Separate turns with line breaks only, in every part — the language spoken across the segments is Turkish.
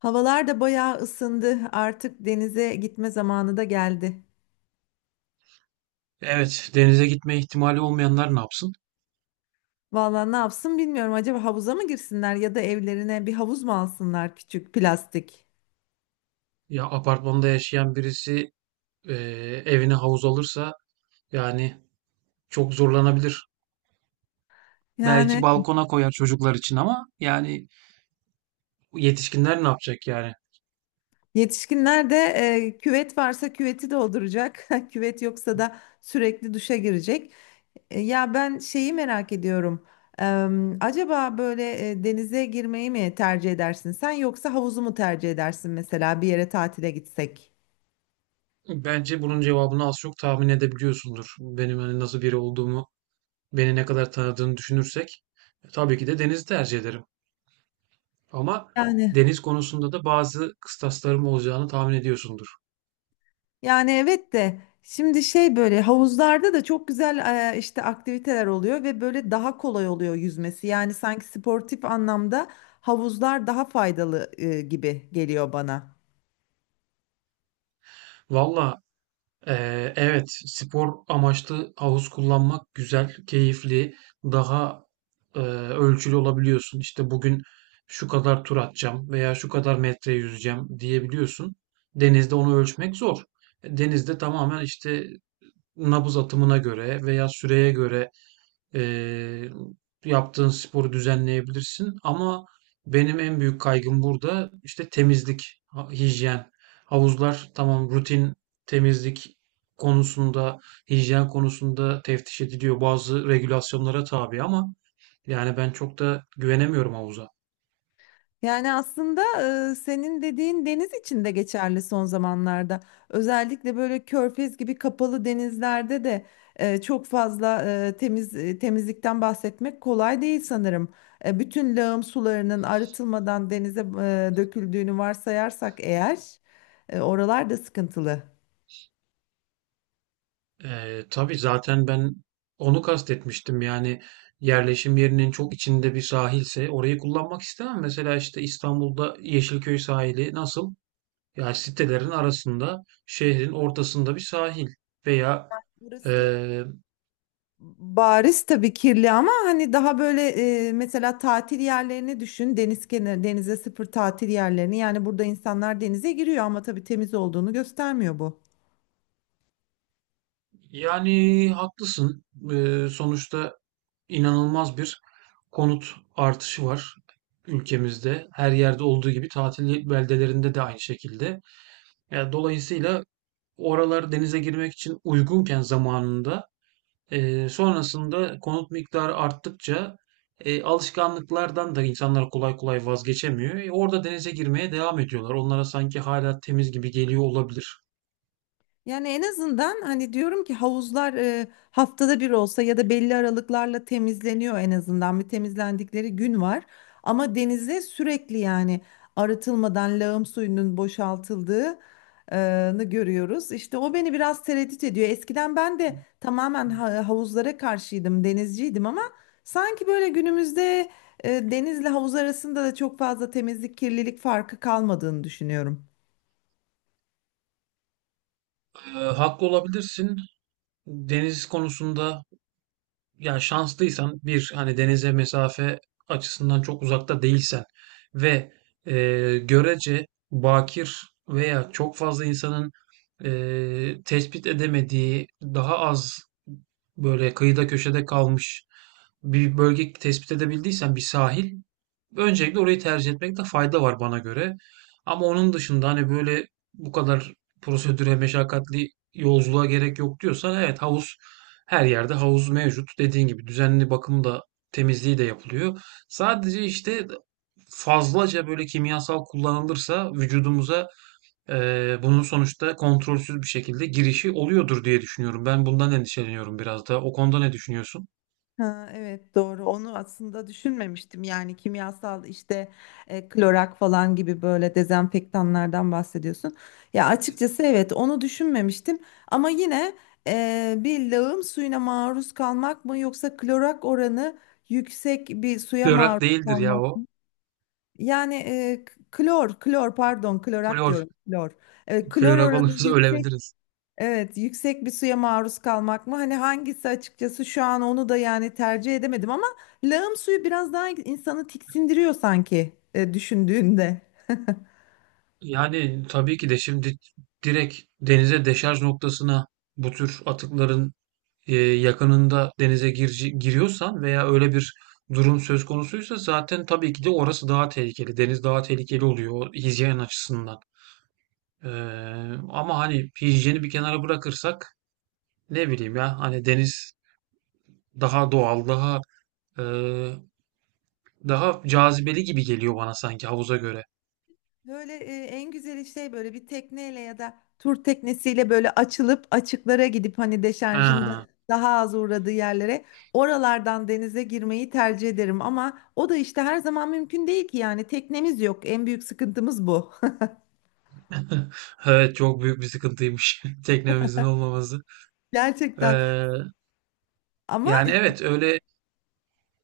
Havalar da bayağı ısındı. Artık denize gitme zamanı da geldi.
Evet, denize gitme ihtimali olmayanlar ne yapsın?
Vallahi ne yapsın bilmiyorum. Acaba havuza mı girsinler ya da evlerine bir havuz mu alsınlar küçük plastik?
Ya apartmanda yaşayan birisi e, evine havuz alırsa yani çok zorlanabilir.
Yani
Belki balkona koyar çocuklar için ama yani yetişkinler ne yapacak yani?
yetişkinler de küvet varsa küveti dolduracak. Küvet yoksa da sürekli duşa girecek. Ya ben şeyi merak ediyorum. Acaba böyle denize girmeyi mi tercih edersin sen yoksa havuzu mu tercih edersin mesela bir yere tatile gitsek?
Bence bunun cevabını az çok tahmin edebiliyorsundur. Benim hani nasıl biri olduğumu, beni ne kadar tanıdığını düşünürsek tabii ki de denizi tercih ederim. Ama
Yani.
deniz konusunda da bazı kıstaslarım olacağını tahmin ediyorsundur.
Yani evet de şimdi şey böyle havuzlarda da çok güzel işte aktiviteler oluyor ve böyle daha kolay oluyor yüzmesi. Yani sanki sportif anlamda havuzlar daha faydalı gibi geliyor bana.
Valla. Evet, spor amaçlı havuz kullanmak güzel, keyifli, daha e, ölçülü olabiliyorsun. İşte bugün şu kadar tur atacağım veya şu kadar metre yüzeceğim diyebiliyorsun. Denizde onu ölçmek zor. Denizde tamamen işte nabız atımına göre veya süreye göre Eee, yaptığın sporu düzenleyebilirsin ama benim en büyük kaygım burada işte temizlik, hijyen. Havuzlar tamam rutin temizlik konusunda, hijyen konusunda teftiş ediliyor. Bazı regülasyonlara tabi ama yani ben çok da güvenemiyorum havuza.
Yani aslında senin dediğin deniz için de geçerli son zamanlarda. Özellikle böyle körfez gibi kapalı denizlerde de çok fazla temizlikten bahsetmek kolay değil sanırım. Bütün lağım sularının arıtılmadan denize döküldüğünü varsayarsak eğer oralar da sıkıntılı.
Tabii zaten ben onu kastetmiştim. Yani yerleşim yerinin çok içinde bir sahilse orayı kullanmak istemem. Mesela işte İstanbul'da Yeşilköy sahili nasıl? Yani sitelerin arasında şehrin ortasında bir sahil veya
Burası
eee,
bariz tabii kirli ama hani daha böyle mesela tatil yerlerini düşün. Deniz kenarı, denize sıfır tatil yerlerini. Yani burada insanlar denize giriyor ama tabii temiz olduğunu göstermiyor bu.
yani haklısın. Sonuçta inanılmaz bir konut artışı var ülkemizde. Her yerde olduğu gibi tatil beldelerinde de aynı şekilde. Yani dolayısıyla oralar denize girmek için uygunken zamanında, sonrasında konut miktarı arttıkça alışkanlıklardan da insanlar kolay kolay vazgeçemiyor. Orada denize girmeye devam ediyorlar. Onlara sanki hala temiz gibi geliyor olabilir.
Yani en azından hani diyorum ki havuzlar haftada bir olsa ya da belli aralıklarla temizleniyor, en azından bir temizlendikleri gün var. Ama denize sürekli yani arıtılmadan lağım suyunun boşaltıldığını görüyoruz. İşte o beni biraz tereddüt ediyor. Eskiden ben de tamamen havuzlara karşıydım, denizciydim ama sanki böyle günümüzde denizle havuz arasında da çok fazla temizlik, kirlilik farkı kalmadığını düşünüyorum.
Haklı olabilirsin. Deniz konusunda yani şanslıysan bir hani denize mesafe açısından çok uzakta değilsen ve e, görece bakir veya çok fazla insanın tespit edemediği daha az böyle kıyıda köşede kalmış bir bölge tespit edebildiysen bir sahil. Öncelikle orayı tercih etmekte fayda var bana göre. Ama onun dışında hani böyle bu kadar prosedüre meşakkatli yolculuğa gerek yok diyorsan evet, havuz her yerde havuz mevcut. Dediğin gibi düzenli bakım da temizliği de yapılıyor. Sadece işte fazlaca böyle kimyasal kullanılırsa vücudumuza bunun sonuçta kontrolsüz bir şekilde girişi oluyordur diye düşünüyorum. Ben bundan endişeleniyorum biraz da. O konuda ne düşünüyorsun?
Ha, evet doğru, onu aslında düşünmemiştim, yani kimyasal işte klorak falan gibi böyle dezenfektanlardan bahsediyorsun. Ya açıkçası evet onu düşünmemiştim ama yine bir lağım suyuna maruz kalmak mı yoksa klorak oranı yüksek bir suya
Klorak
maruz
değildir ya
kalmak
o.
mı? Yani klor pardon, klorak
Klor.
diyorum, klor. Klor
Klorak
oranı
olursa
yüksek.
ölebiliriz.
Evet, yüksek bir suya maruz kalmak mı? Hani hangisi açıkçası şu an onu da yani tercih edemedim, ama lağım suyu biraz daha insanı tiksindiriyor sanki düşündüğünde.
Yani tabii ki de şimdi direkt denize deşarj noktasına bu tür atıkların yakınında denize giriyorsan veya öyle bir durum söz konusuysa zaten tabii ki de orası daha tehlikeli. Deniz daha tehlikeli oluyor o hijyen açısından. Ee, ama hani hijyeni bir kenara bırakırsak ne bileyim ya hani deniz daha doğal, e, daha cazibeli gibi geliyor bana sanki havuza göre.
Böyle en güzeli şey böyle bir tekneyle ya da tur teknesiyle böyle açılıp açıklara gidip hani deşarjın da
Ha.
daha az uğradığı yerlere, oralardan denize girmeyi tercih ederim, ama o da işte her zaman mümkün değil ki, yani teknemiz yok. En büyük sıkıntımız bu.
Evet, çok büyük bir sıkıntıymış teknemizin olmaması.
Gerçekten.
Ee,
Ama
yani evet, öyle.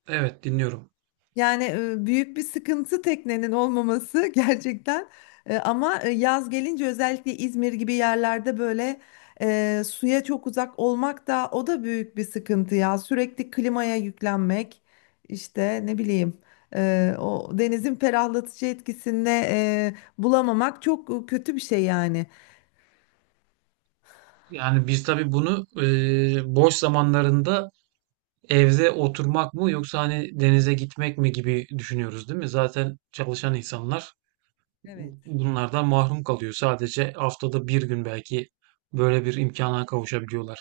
Evet, dinliyorum.
yani büyük bir sıkıntı teknenin olmaması gerçekten. Ama yaz gelince özellikle İzmir gibi yerlerde böyle suya çok uzak olmak da, o da büyük bir sıkıntı ya. Sürekli klimaya yüklenmek, işte ne bileyim, o denizin ferahlatıcı etkisini bulamamak çok kötü bir şey yani.
Yani biz tabii bunu boş zamanlarında evde oturmak mı yoksa hani denize gitmek mi gibi düşünüyoruz değil mi? Zaten çalışan insanlar
Evet.
bunlardan mahrum kalıyor. Sadece haftada bir gün belki böyle bir imkana kavuşabiliyorlar.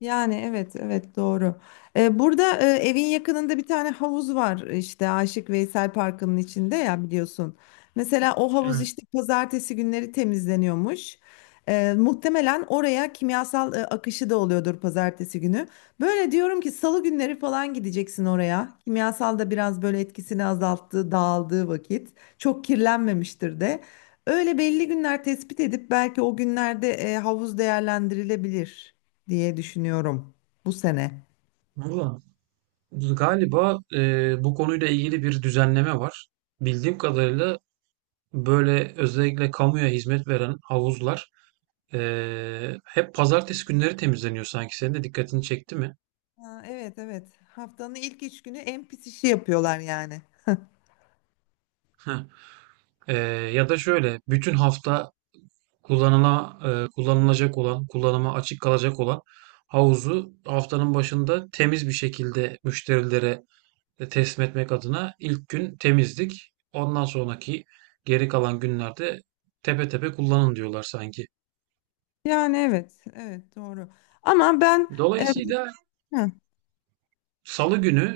Yani evet, evet doğru. Burada evin yakınında bir tane havuz var işte Aşık Veysel Parkı'nın içinde, ya biliyorsun. Mesela o havuz
Evet.
işte pazartesi günleri temizleniyormuş. Muhtemelen oraya kimyasal akışı da oluyordur pazartesi günü. Böyle diyorum ki salı günleri falan gideceksin oraya. Kimyasal da biraz böyle etkisini azalttığı, dağıldığı vakit. Çok kirlenmemiştir de. Öyle belli günler tespit edip belki o günlerde havuz değerlendirilebilir diye düşünüyorum bu sene.
Valla galiba bu konuyla ilgili bir düzenleme var. Bildiğim kadarıyla böyle özellikle kamuya hizmet veren havuzlar hep pazartesi günleri temizleniyor sanki. Senin de dikkatini çekti mi?
Ha, evet evet. Haftanın ilk üç günü en pis işi yapıyorlar yani.
Heh. Ee, ya da şöyle bütün hafta kullanıla, kullanılacak olan, kullanıma açık kalacak olan havuzu haftanın başında temiz bir şekilde müşterilere teslim etmek adına ilk gün temizlik. Ondan sonraki geri kalan günlerde tepe tepe kullanın diyorlar sanki.
Yani evet, evet doğru. Ama ben e,
Dolayısıyla
hı,
salı günü,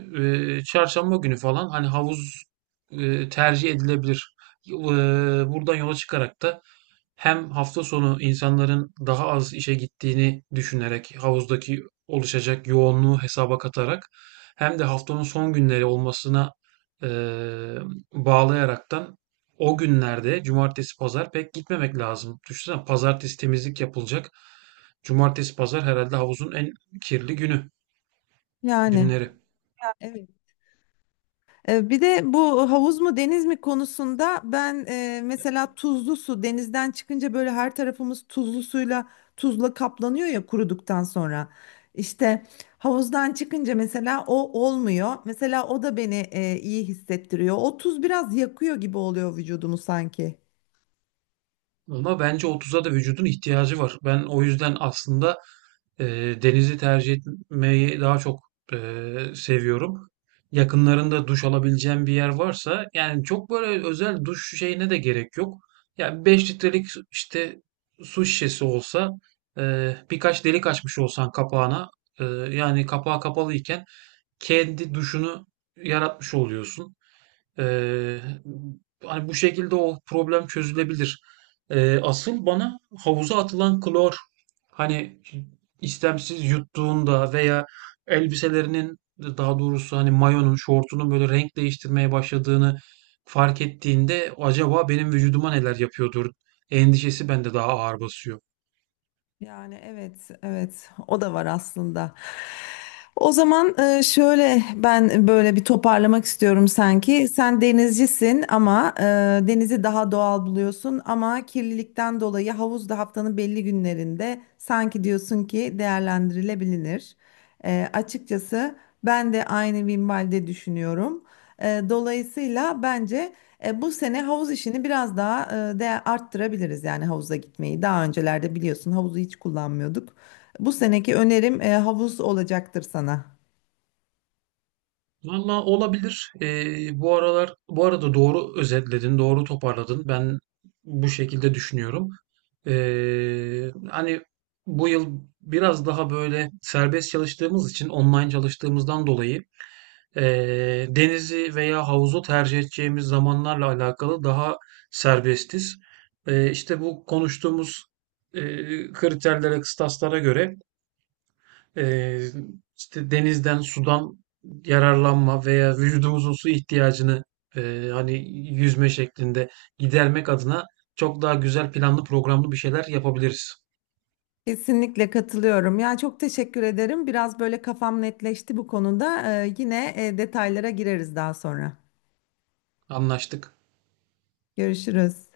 çarşamba günü falan hani havuz tercih edilebilir. E, buradan yola çıkarak da hem hafta sonu insanların daha az işe gittiğini düşünerek havuzdaki oluşacak yoğunluğu hesaba katarak hem de haftanın son günleri olmasına e, bağlayaraktan o günlerde cumartesi pazar pek gitmemek lazım. Düşünsene pazartesi temizlik yapılacak. Cumartesi pazar herhalde havuzun en kirli günü,
yani.
günleri.
Evet. Bir de bu havuz mu deniz mi konusunda ben mesela tuzlu su denizden çıkınca böyle her tarafımız tuzlu suyla, tuzla kaplanıyor ya kuruduktan sonra. İşte havuzdan çıkınca mesela o olmuyor. Mesela o da beni iyi hissettiriyor. O tuz biraz yakıyor gibi oluyor vücudumu sanki.
Ama bence otuz'a da vücudun ihtiyacı var. Ben o yüzden aslında e, denizi tercih etmeyi daha çok e, seviyorum. Yakınlarında duş alabileceğim bir yer varsa yani çok böyle özel duş şeyine de gerek yok. Ya 5 litrelik işte su şişesi olsa birkaç delik açmış olsan kapağına e, yani kapağı kapalı iken kendi duşunu yaratmış oluyorsun. Ee, hani bu şekilde o problem çözülebilir. Asıl bana havuza atılan klor hani istemsiz yuttuğunda veya elbiselerinin daha doğrusu hani mayonun şortunun böyle renk değiştirmeye başladığını fark ettiğinde acaba benim vücuduma neler yapıyordur endişesi bende daha ağır basıyor.
Yani evet, evet o da var aslında. O zaman şöyle ben böyle bir toparlamak istiyorum sanki. Sen denizcisin ama denizi daha doğal buluyorsun, ama kirlilikten dolayı havuz da haftanın belli günlerinde sanki diyorsun ki değerlendirilebilir. Açıkçası ben de aynı minvalde düşünüyorum. Dolayısıyla bence. Bu sene havuz işini biraz daha de arttırabiliriz, yani havuza gitmeyi. Daha öncelerde biliyorsun havuzu hiç kullanmıyorduk. Bu seneki önerim havuz olacaktır sana.
Valla olabilir. Bu aralar bu arada doğru özetledin, doğru toparladın. Ben bu şekilde düşünüyorum. Hani bu yıl biraz daha böyle serbest çalıştığımız için online çalıştığımızdan dolayı denizi veya havuzu tercih edeceğimiz zamanlarla alakalı daha serbestiz. İşte bu konuştuğumuz kriterlere, kıstaslara göre ee, işte denizden, sudan yararlanma veya vücudumuzun su ihtiyacını hani yüzme şeklinde gidermek adına çok daha güzel planlı programlı bir şeyler yapabiliriz.
Kesinlikle katılıyorum. Ya çok teşekkür ederim. Biraz böyle kafam netleşti bu konuda. Yine detaylara gireriz daha sonra.
Anlaştık.
Görüşürüz.